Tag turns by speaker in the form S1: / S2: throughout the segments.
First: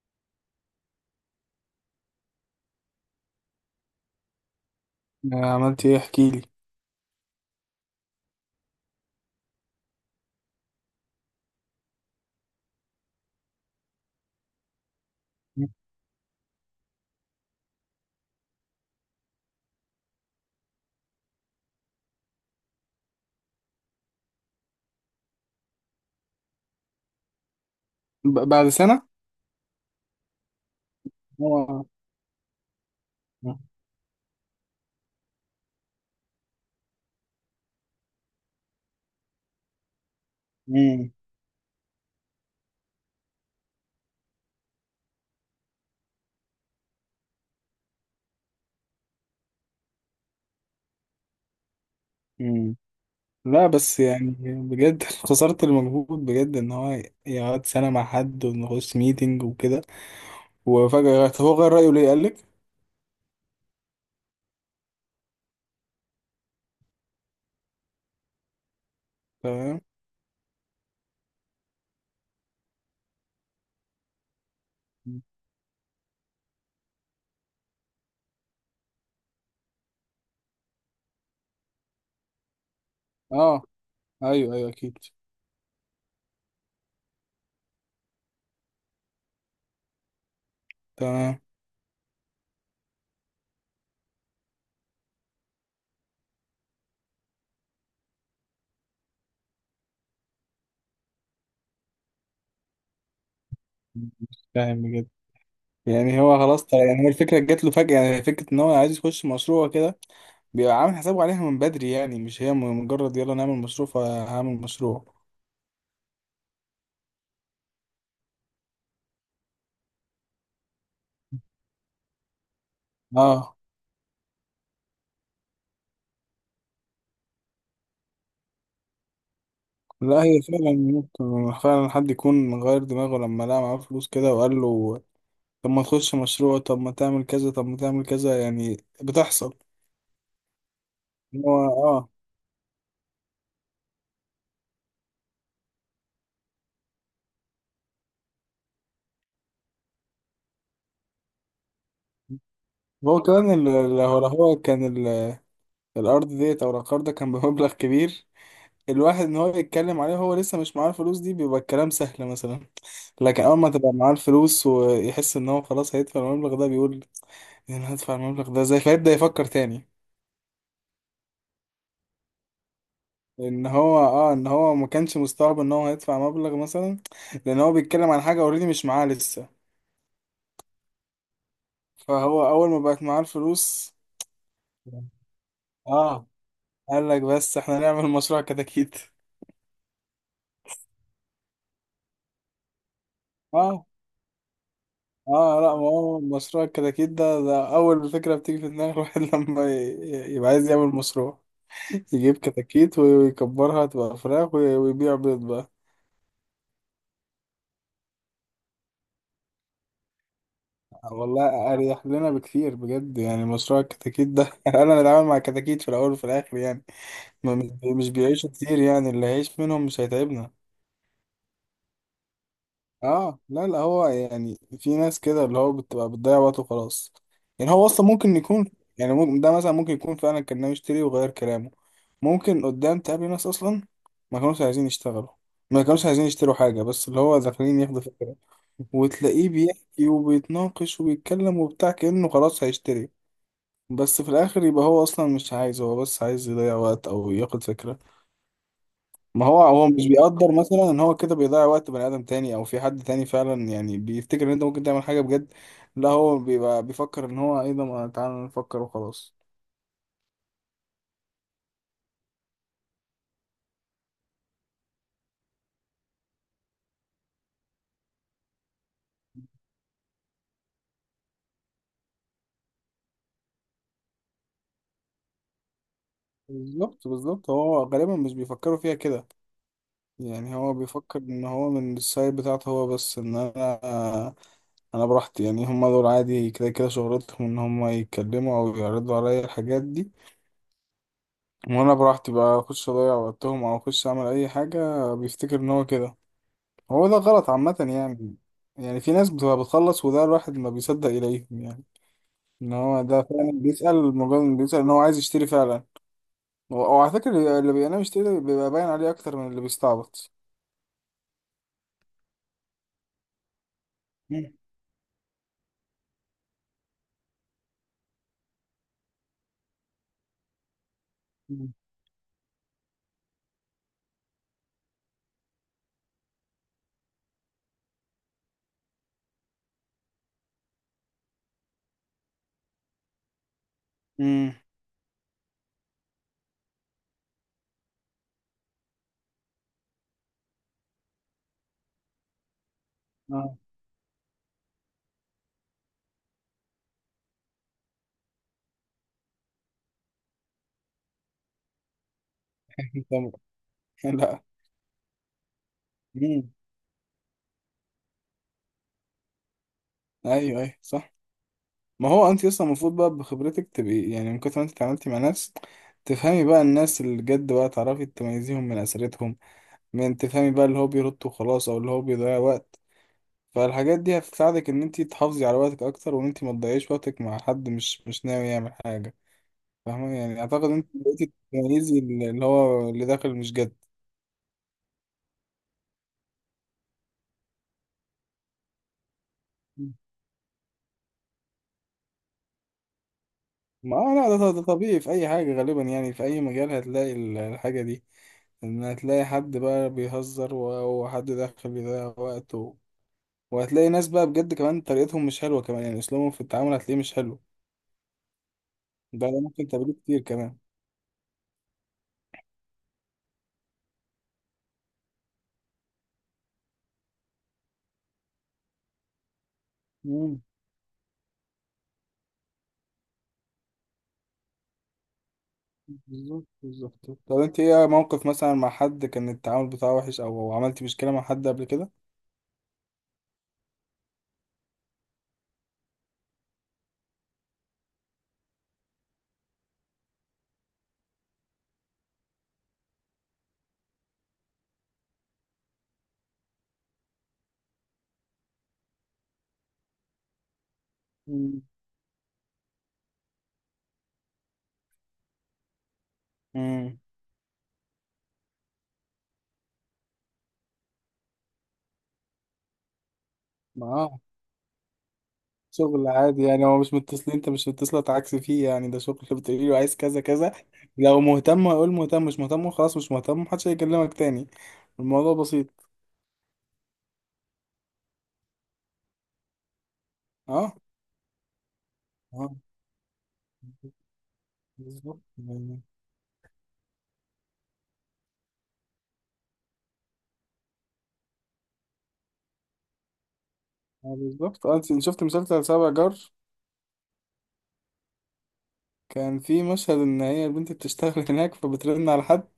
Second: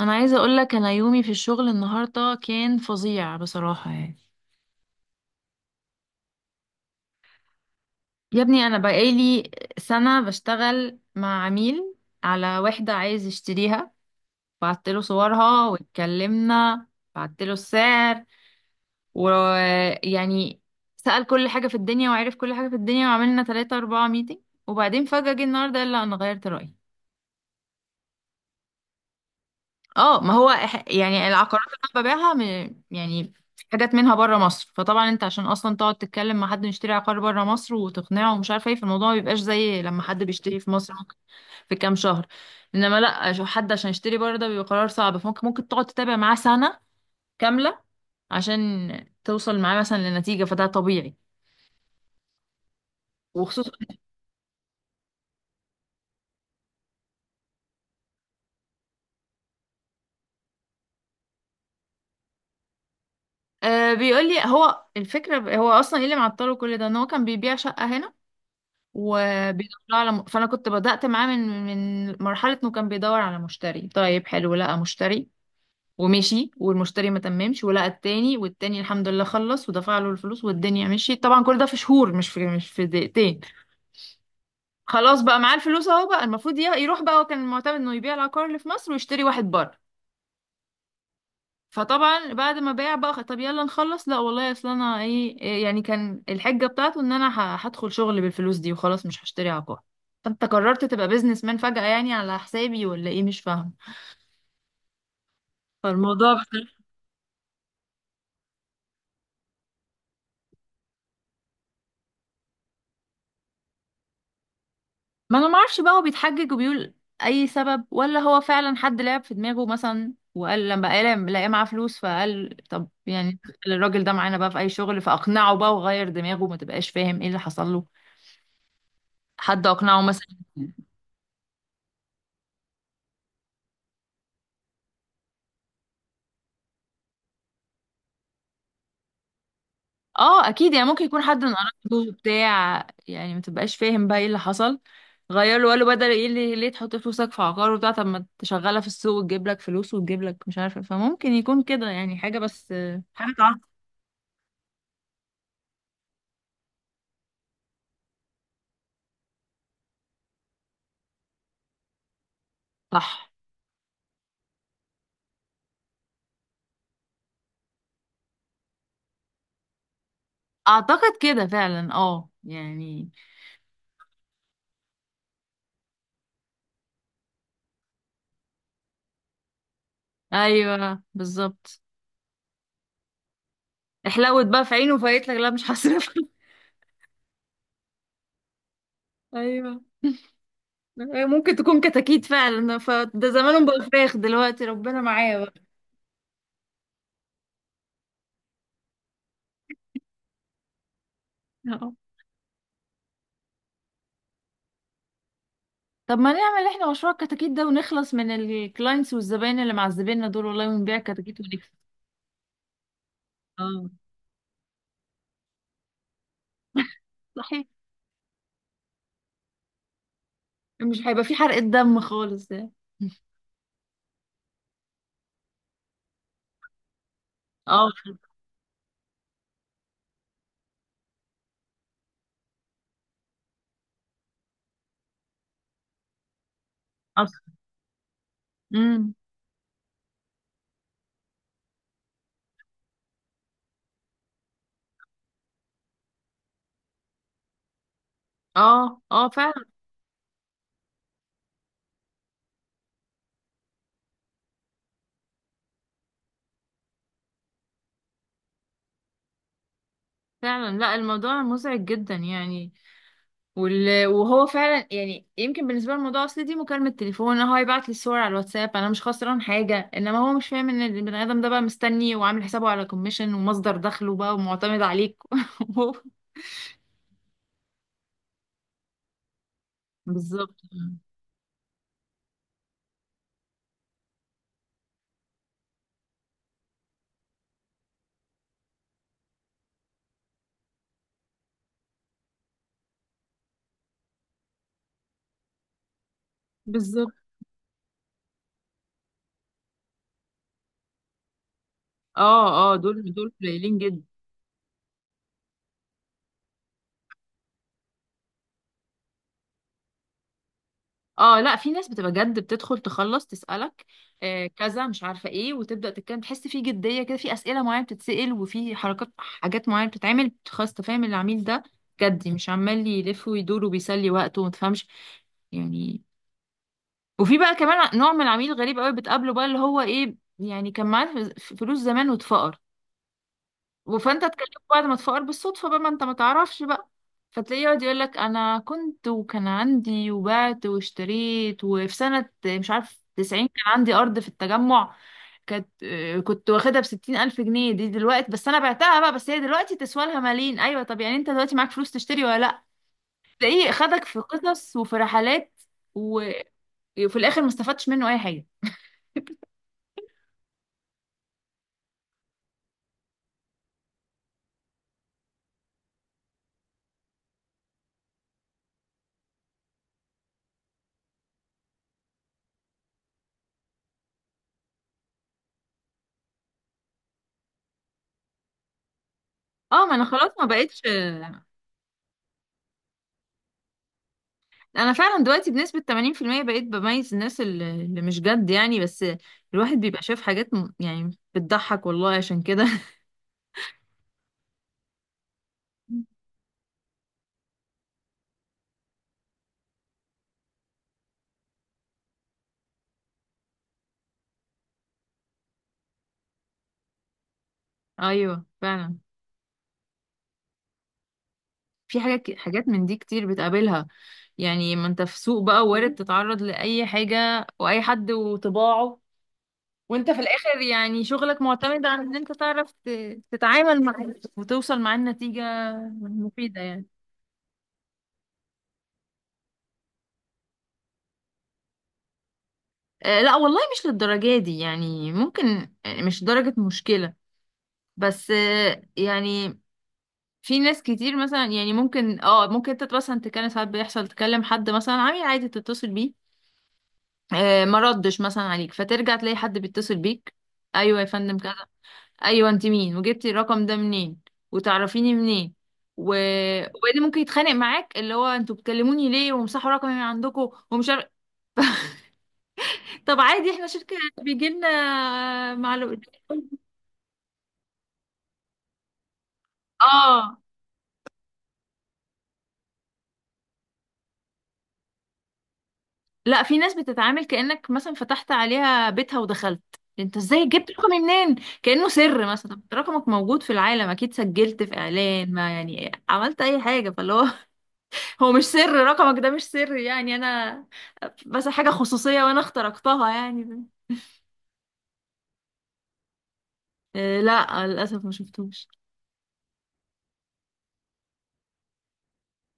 S1: انا عايزه اقول لك انا يومي في الشغل النهارده كان فظيع بصراحه يعني.
S2: عملت ايه؟ احكي لي.
S1: يا ابني انا بقالي سنه بشتغل مع عميل على وحده عايز يشتريها، بعت له صورها واتكلمنا، بعت له السعر ويعني سأل كل حاجه في الدنيا وعرف كل حاجه في الدنيا وعملنا 3 4 ميتنج، وبعدين فجأة جه النهارده قال لا انا غيرت رأيي.
S2: بعد سنة؟
S1: اه ما هو يعني العقارات اللي
S2: اه.
S1: انا ببيعها، يعني في حاجات منها بره مصر، فطبعا انت عشان اصلا تقعد تتكلم مع حد يشتري عقار بره مصر وتقنعه ومش عارفه ايه، فالموضوع ما بيبقاش زي لما حد بيشتري في مصر
S2: مم.
S1: ممكن في كام شهر. انما لا، عشان حد عشان يشتري بره ده بيبقى قرار صعب، فممكن تقعد تتابع معاه سنه كامله عشان توصل معاه مثلا لنتيجه، فده طبيعي.
S2: مم. لا،
S1: وخصوصا
S2: بس يعني بجد خسرت المجهود بجد ان هو يقعد سنة مع حد ونخش ميتنج وكده. وفجأة طب هو غير رأيه ليه قالك؟
S1: بيقول لي هو الفكره، هو اصلا ايه اللي معطله كل ده، ان هو كان بيبيع شقه هنا وبيدور
S2: تمام.
S1: على، فانا كنت بدأت معاه من مرحلة انه كان بيدور على مشتري طيب، حلو لقى مشتري ومشي، والمشتري ما تممش، ولقى التاني، والتاني الحمد لله خلص ودفع له الفلوس والدنيا مشيت. طبعا كل ده في شهور، مش في دقيقتين.
S2: اه، ايوه، ايوه، اكيد.
S1: خلاص بقى معاه الفلوس اهو، بقى المفروض يروح بقى. هو كان معتمد انه يبيع العقار اللي في مصر ويشتري واحد بره،
S2: تمام.
S1: فطبعا بعد ما باع بقى طب يلا نخلص. لا والله، اصل انا ايه إيه يعني، كان الحجه بتاعته ان انا هدخل شغل بالفلوس دي وخلاص مش هشتري عقار. فانت قررت تبقى بيزنس مان فجأة يعني، على حسابي ولا ايه؟ مش فاهمه.
S2: مش فاهم بجد. يعني
S1: فالموضوع
S2: هو خلاص، طيب
S1: بصراحة.
S2: يعني هو الفكرة جات له فجأة، يعني فكرة ان هو عايز يخش مشروع كده. بيبقى عامل حسابه عليها من بدري يعني، مش هي مجرد يلا نعمل مشروع فهعمل مشروع.
S1: ما انا ما اعرفش بقى، هو بيتحجج وبيقول اي سبب، ولا هو فعلا حد لعب في دماغه مثلا، وقال لما لقى معاه فلوس، فقال طب يعني
S2: اه،
S1: خلي الراجل ده معانا بقى في اي شغل فاقنعه بقى وغير دماغه. ما تبقاش فاهم ايه اللي حصل له، حد اقنعه
S2: لا
S1: مثلا.
S2: هي فعلا ممكن، فعلا حد يكون غير دماغه لما لقى معاه فلوس كده، وقال له طب ما تخش مشروع، طب ما تعمل كذا، طب ما تعمل كذا يعني. بتحصل.
S1: اه اكيد يعني، ممكن يكون
S2: إن
S1: حد من
S2: هو
S1: قرايبه بتاع يعني، ما تبقاش فاهم بقى ايه اللي حصل. غير له، قالوا بدل ايه اللي ليه تحط فلوسك في عقار وبتاع، طب ما تشغلها في السوق وتجيب لك فلوس وتجيب لك مش عارفه. فممكن يكون كده يعني حاجه، بس
S2: هو
S1: حاجه
S2: كمان
S1: تعرف.
S2: الأرض ديت أو العقار ده كان بمبلغ كبير. الواحد إن هو يتكلم عليه وهو لسه مش معاه الفلوس دي، بيبقى الكلام سهل مثلا.
S1: صح.
S2: لكن أول ما تبقى معاه الفلوس ويحس إن هو خلاص هيدفع المبلغ ده، بيقول يعني هدفع المبلغ ده ازاي، فيبدأ يفكر تاني.
S1: اعتقد كده فعلا، اه يعني.
S2: ان هو ما كانش مستوعب ان هو هيدفع مبلغ مثلا، لان هو بيتكلم عن حاجه اوريدي مش معاه لسه.
S1: ايوه بالظبط.
S2: فهو اول ما بقت معاه الفلوس.
S1: احلوت بقى في عينه وفايت لك لا مش هصرف.
S2: اه. قال لك بس احنا نعمل مشروع كتاكيت.
S1: ايوه، ممكن تكون كتاكيت فعلا، فده زمانهم بقوا
S2: اه،
S1: فراخ دلوقتي، ربنا معايا
S2: اه لا، ما هو مشروع الكتاكيت ده، ده اول فكره بتيجي في دماغ الواحد لما يبقى عايز يعمل مشروع.
S1: بقى.
S2: يجيب كتاكيت ويكبرها تبقى فراخ ويبيع بيض بقى.
S1: طب ما نعمل احنا مشروع الكتاكيت ده ونخلص من الكلاينتس والزباين اللي معذبيننا دول والله، ونبيع كتاكيت ونكسب.
S2: والله اريح لنا بكثير بجد، يعني مشروع
S1: اه
S2: الكتاكيت ده انا اتعامل مع كتاكيت في الاول وفي الاخر يعني. ما
S1: صحيح.
S2: مش بيعيشوا كتير، يعني اللي هيعيش منهم مش هيتعبنا.
S1: مش هيبقى في حرقة دم خالص يعني.
S2: اه، لا لا هو يعني في ناس كده اللي هو بتبقى بتضيع وقته خلاص. يعني هو
S1: اه
S2: اصلا ممكن يكون، يعني ممكن ده مثلا ممكن يكون فعلا كان ناوي يشتري وغير كلامه. ممكن قدام تقابل ناس اصلا ما كانوش عايزين يشتغلوا، ما كانوش عايزين يشتروا حاجة، بس اللي هو
S1: اصلا.
S2: داخلين ياخدوا فكرة.
S1: امم
S2: وتلاقيه بيحكي وبيتناقش وبيتكلم وبتاع كأنه خلاص هيشتري، بس في الآخر يبقى هو أصلا مش عايز، هو بس عايز يضيع وقت أو ياخد فكرة.
S1: اه اه
S2: ما هو
S1: فعلا
S2: هو مش بيقدر مثلا ان هو كده بيضيع وقت بني ادم تاني، او في حد تاني فعلا يعني بيفتكر ان انت ممكن تعمل حاجه بجد. لا هو بيبقى بيفكر ان هو ايه ده، ما تعالى نفكر وخلاص.
S1: فعلا. لا الموضوع مزعج جدا يعني. وهو فعلا يعني يمكن بالنسبه للموضوع، اصل دي مكالمه تليفون، هو هيبعت لي الصور على الواتساب، انا مش خسران حاجه، انما هو مش فاهم ان البني ادم ده بقى مستني وعامل حسابه على كوميشن ومصدر دخله بقى ومعتمد عليك. وهو-
S2: بالظبط بالظبط، هو غالبا مش بيفكروا فيها كده. يعني
S1: بالظبط
S2: هو بيفكر ان هو من السايد بتاعته هو بس، ان انا براحتي يعني. هم دول عادي كده كده شغلتهم، ان هم يتكلموا او يعرضوا عليا الحاجات دي. وانا براحتي بقى اخش اضيع وقتهم، او اخش اعمل اي حاجه، بيفتكر ان هو كده. هو
S1: بالظبط.
S2: ده غلط عامة يعني. يعني في ناس بتبقى بتخلص، وده الواحد ما بيصدق إليهم يعني.
S1: اه
S2: إن
S1: اه،
S2: هو
S1: دول
S2: ده
S1: دول
S2: فعلا
S1: قليلين جدا.
S2: بيسأل، مجرد إنه بيسأل إن هو عايز يشتري فعلا. وعلى فكرة اللي بينام يشتري ده بيبقى باين عليه أكتر من اللي بيستعبط.
S1: اه لا في ناس بتبقى جد، بتدخل تخلص تسألك
S2: مم.
S1: كذا، مش عارفة ايه، وتبدأ تتكلم، تحس في جدية كده، في أسئلة معينة بتتسأل، وفي حركات حاجات معينة بتتعمل، خلاص تفهم العميل ده
S2: مم.
S1: جدي، مش عمال يلف ويدور وبيسلي وقته وما تفهمش يعني. وفي بقى كمان نوع من العميل غريب قوي بتقابله بقى، اللي هو ايه يعني، كان معاه فلوس زمان واتفقر، فانت اتكلمت
S2: مم.
S1: بعد ما تفقر بالصدفه بقى، ما انت ما تعرفش بقى. فتلاقيه يقعد يقول لك انا كنت وكان عندي وبعت واشتريت، وفي سنه مش عارف 90
S2: آه.
S1: كان عندي ارض في التجمع، كانت كنت واخدها بستين ألف جنيه دي دلوقتي، بس أنا بعتها بقى، بس هي دلوقتي تسوى لها ملايين، أيوة طب يعني أنت دلوقتي معاك فلوس تشتري ولا لأ؟ تلاقيه خدك في
S2: لا.
S1: قصص وفي رحلات و-
S2: مم.
S1: وفي الآخر ما استفدتش منه أي حاجة.
S2: أيوه، أيوه، صح. ما هو أنت أصلا المفروض بقى بخبرتك تبقي يعني، من كتر ما أنت اتعاملتي مع ناس، تفهمي بقى الناس اللي جد، بقى تعرفي تميزيهم من أسرتهم. من تفهمي بقى اللي هو بيرد وخلاص، أو اللي هو بيضيع وقت. فالحاجات دي هتساعدك ان انت تحافظي على وقتك اكتر، وان انت ما تضيعيش وقتك مع حد مش ناوي يعمل حاجه.
S1: اه ما أنا
S2: فاهمه
S1: خلاص
S2: يعني،
S1: ما
S2: اعتقد ان
S1: بقتش.
S2: انت بقيتي تميزي اللي هو اللي داخل مش جد.
S1: انا فعلا دلوقتي بنسبة 80% بقيت بميز الناس اللي اللي مش جد يعني، بس الواحد بيبقى شايف حاجات يعني بتضحك والله عشان كده.
S2: ما آه، لا ده طبيعي في اي حاجه، غالبا يعني في اي مجال هتلاقي الحاجه دي. ان هتلاقي حد بقى بيهزر، وحد داخل بيضيع وقته. وهتلاقي ناس بقى بجد كمان طريقتهم مش حلوه كمان، يعني اسلوبهم في التعامل هتلاقيه مش حلو.
S1: ايوه فعلا.
S2: ده ممكن تقابله كتير كمان.
S1: في حاجات من دي كتير بتقابلها، يعني ما انت في سوق بقى، وارد تتعرض لاي حاجة واي حد وطباعه، وانت في
S2: مم.
S1: الاخر يعني شغلك معتمد على ان انت تعرف تتعامل مع وتوصل مع النتيجة
S2: بالظبط
S1: مفيدة يعني.
S2: بالظبط، طب انت ايه موقف مثلا مع حد كان التعامل بتاعه وحش، او عملتي مشكلة مع حد قبل كده؟
S1: لا والله مش للدرجة دي يعني، ممكن مش درجة مشكلة، بس يعني في ناس كتير مثلا يعني ممكن ممكن انت مثلا تتكلم ساعات، بيحصل تكلم حد مثلا عميل عادي تتصل بيه، ما ردش مثلا عليك، فترجع تلاقي حد بيتصل بيك، ايوه يا فندم كذا،
S2: مم.
S1: ايوه انت مين؟ وجبتي الرقم ده منين؟ وتعرفيني منين؟ و...
S2: امم.
S1: وبعدين ممكن يتخانق معاك اللي هو انتوا بتكلموني ليه؟ ومسحوا رقمي من عندكم، ومش عارف. طب عادي احنا شركة،
S2: معاه.
S1: بيجي لنا معلومات.
S2: شغل عادي يعني هو مش متصلين، انت مش متصلة تعكس فيه يعني، ده شغل، بتقولي له عايز كذا
S1: اه
S2: كذا. لو مهتم هيقول مهتم، مش مهتم خلاص مش مهتم، محدش هيكلمك تاني. الموضوع بسيط.
S1: لا في ناس بتتعامل كأنك مثلا فتحت عليها بيتها ودخلت، انت ازاي جبت
S2: اه،
S1: رقمي منين؟ كأنه سر مثلا،
S2: اه
S1: طب رقمك موجود في العالم اكيد، سجلت في
S2: بالظبط
S1: اعلان ما،
S2: يعني.
S1: يعني عملت اي حاجة، فاللي هو. هو مش سر، رقمك ده مش سر يعني، انا بس حاجة خصوصية وانا اخترقتها يعني.
S2: اه بالظبط. اه، انت شفت مسلسل سبع جار؟
S1: إيه، لا للاسف ما شفتوش.
S2: كان في مشهد ان هي البنت بتشتغل هناك، فبترن على حد.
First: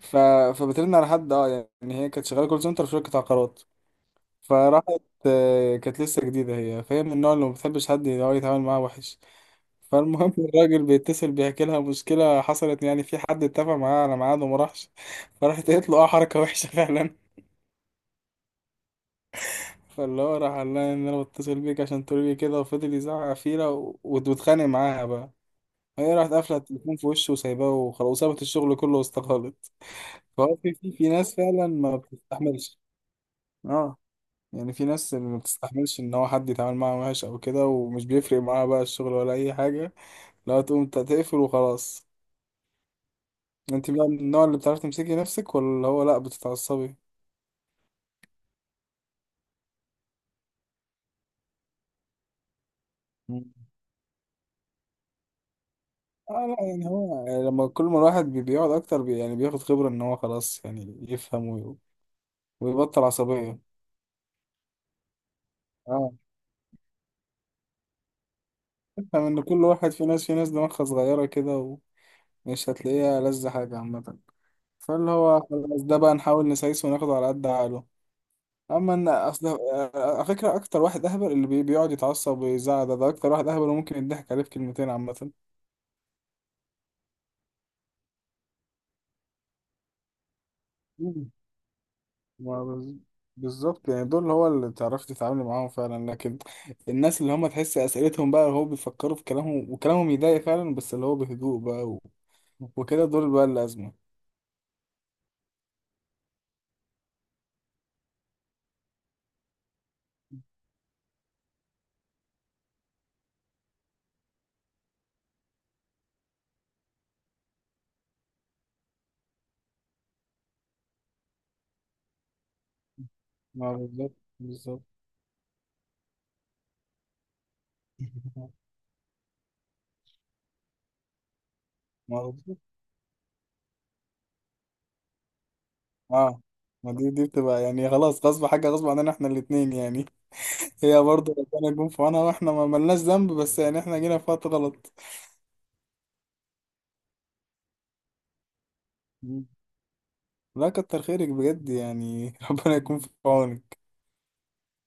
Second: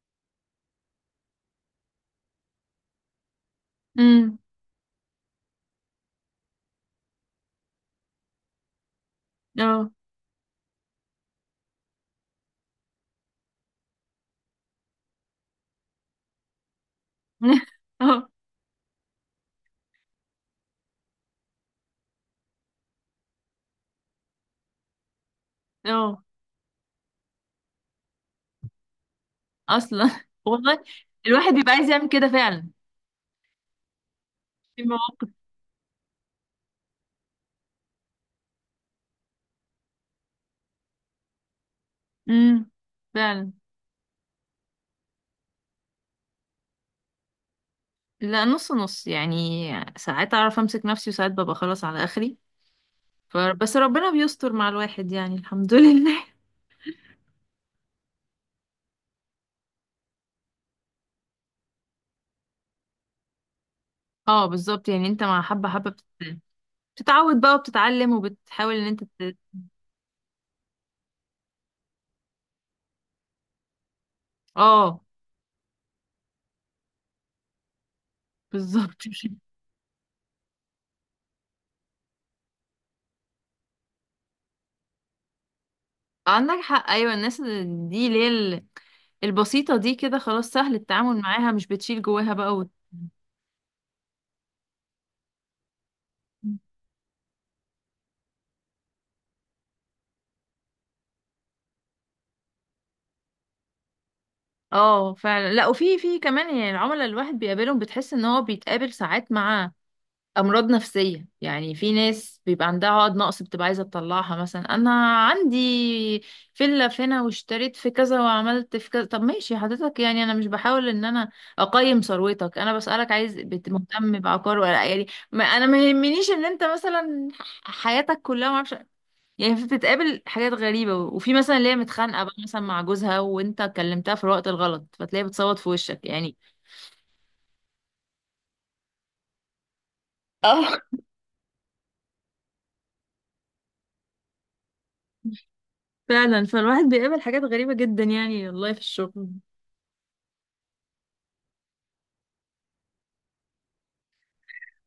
S2: ف... فبترن على حد اه يعني هي كانت شغاله كول سنتر في شركه عقارات.
S1: امم
S2: فراحت، كانت لسه جديده هي، فهي من النوع اللي ما بتحبش حد اللي هو يتعامل معاه وحش.
S1: اه.
S2: فالمهم الراجل بيتصل بيحكي لها مشكله حصلت يعني، في حد اتفق معاه على ميعاد وما راحش. فراحت قالت له اه حركه وحشه فعلا.
S1: اه
S2: فاللي هو راح قال لها ان انا بتصل بيك عشان تقولي لي كده، وفضل يزعق فيها واتخانق معاها بقى. هي
S1: اه
S2: راحت قافله التليفون في وشه وسايباه وخلاص، وسابت الشغل كله واستقالت.
S1: اصلا.
S2: فهو في
S1: والله
S2: في في ناس
S1: الواحد
S2: فعلا
S1: بيبقى عايز
S2: ما
S1: يعمل كده فعلا.
S2: بتستحملش. اه، يعني
S1: في
S2: في ناس اللي
S1: مواقف.
S2: ما بتستحملش ان هو حد يتعامل معاها وحش او كده، ومش بيفرق معاها بقى الشغل ولا اي حاجه. لو تقوم انت تقفل وخلاص.
S1: امم فعلا.
S2: انت بقى من النوع اللي بتعرف تمسكي نفسك، ولا هو لا بتتعصبي؟
S1: لا نص نص يعني، ساعات اعرف امسك نفسي وساعات ببقى خلاص على اخري.
S2: مم.
S1: بس ربنا بيستر مع الواحد يعني الحمد لله.
S2: اه، لا يعني هو، لما كل ما الواحد بيقعد اكتر يعني بياخد خبره ان هو خلاص يعني يفهم ويبطل عصبيه.
S1: اه بالظبط يعني انت مع حبة حبة
S2: اه،
S1: بتتعود بقى وبتتعلم وبتحاول ان انت
S2: يفهم
S1: ت...
S2: ان كل واحد، في ناس دماغها صغيره كده، ومش هتلاقيها لذة، حاجه عامه.
S1: اه
S2: فاللي هو خلاص، ده بقى نحاول نسايسه وناخده على قد عقله. اما
S1: بالظبط.
S2: ان اصل على فكره اكتر واحد اهبل اللي بيقعد يتعصب ويزعق ده، ده اكتر واحد اهبل، وممكن يضحك عليه في كلمتين عامه.
S1: عندك حق، ايوه الناس دي اللي هي البسيطة دي كده خلاص سهل التعامل
S2: مم.
S1: معاها، مش بتشيل جواها بقى
S2: ما
S1: وت...
S2: بز- بالظبط يعني، دول هو اللي تعرفي تتعاملي معاهم فعلا. لكن الناس اللي هم تحس اسئلتهم بقى، هو بيفكروا في كلامهم وكلامهم يضايق فعلا، بس اللي هو بهدوء بقى وكده، دول بقى الازمه.
S1: اه فعلا. لا وفي كمان يعني العملاء الواحد بيقابلهم، بتحس ان هو بيتقابل ساعات مع امراض نفسيه يعني، في ناس بيبقى عندها عقد نقص بتبقى عايزه تطلعها، مثلا انا عندي فيلا في هنا واشتريت في كذا وعملت في كذا، طب ماشي حضرتك، يعني انا مش بحاول ان انا اقيم ثروتك، انا بسالك عايز
S2: ما بالظبط
S1: مهتم بعقار ولا
S2: بالظبط
S1: لأ؟ يعني ما انا ما يهمنيش ان انت مثلا حياتك كلها ما اعرفش يعني. في، بتتقابل حاجات غريبه، وفي مثلا اللي هي
S2: ما
S1: متخانقه بقى
S2: بالظبط.
S1: مثلا مع جوزها وانت كلمتها في الوقت الغلط فتلاقيها بتصوت في وشك يعني.
S2: اه، ما دي بتبقى يعني خلاص، غصب حاجه غصب عننا احنا الاثنين يعني.
S1: اه
S2: هي برضه ربنا يكون في عونها، واحنا ما ملناش ذنب، بس يعني احنا جينا في وقت غلط.
S1: فعلا، فالواحد بيقابل حاجات غريبة جدا يعني والله في الشغل.
S2: مم. لا، كتر خيرك بجد يعني ربنا يكون في عونك.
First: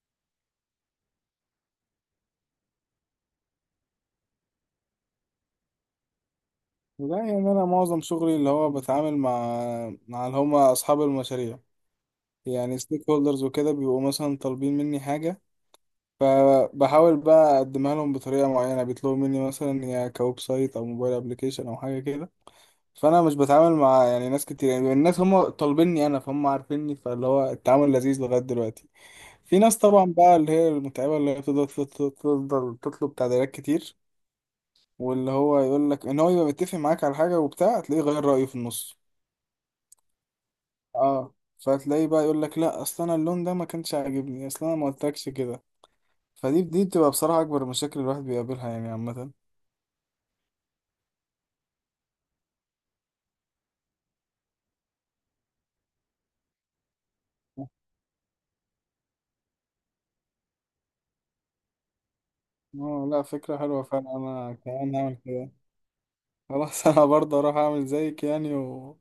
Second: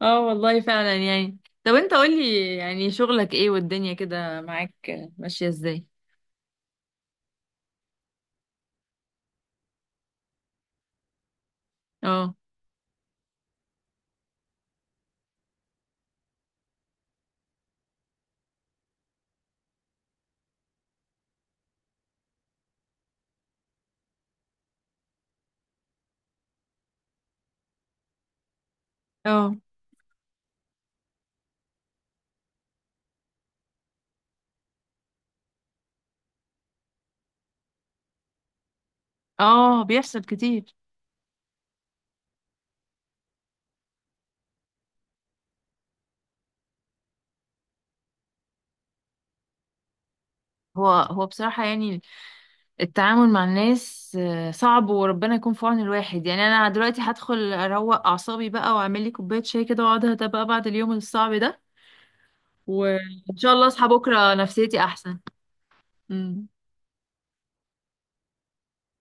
S1: اه والله فعلا يعني. طب انت قولي يعني شغلك ايه والدنيا كده معاك ماشية ازاي؟
S2: لا يعني انا معظم شغلي اللي هو بتعامل مع اللي هم اصحاب المشاريع.
S1: اه
S2: يعني ستيك هولدرز وكده، بيبقوا مثلا طالبين مني حاجه. فبحاول بقى اقدمها لهم بطريقه معينه. بيطلبوا مني مثلا يا كويب سايت او موبايل ابلكيشن او حاجه كده. فانا مش بتعامل مع يعني ناس كتير، يعني الناس هم طالبيني انا، فهم عارفيني، فاللي هو التعامل لذيذ لغايه دلوقتي.
S1: اه
S2: في ناس طبعا بقى اللي هي المتعبه، اللي هي بتفضل تفضل تفضل تطلب تعديلات كتير. واللي هو يقول لك ان هو يبقى متفق معاك على حاجه وبتاع، تلاقيه غير رايه في النص.
S1: اه بيحصل كتير.
S2: اه، فتلاقيه بقى يقول لك لا، اصل انا اللون ده ما كانش عاجبني، اصل انا ما قلتلكش كده. فدي بتبقى بصراحه اكبر المشاكل الواحد بيقابلها يعني عامه.
S1: هو هو بصراحة يعني التعامل مع الناس صعب، وربنا يكون في عون الواحد يعني. انا دلوقتي هدخل اروق اعصابي بقى واعمل لي كوباية شاي كده واقعد اهدى بقى بعد اليوم الصعب ده،
S2: اه، لا
S1: وان شاء
S2: فكرة
S1: الله
S2: حلوة
S1: اصحى
S2: فعلا،
S1: بكرة
S2: انا
S1: نفسيتي
S2: كمان هعمل
S1: احسن.
S2: كده.
S1: امم.
S2: خلاص انا برضه اروح اعمل زيك يعني،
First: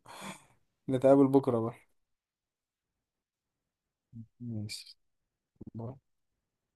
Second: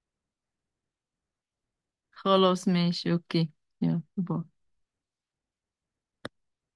S2: نتقابل بكرة بقى.
S1: خلاص ماشي اوكي، يلا باي.
S2: ماشي. باي.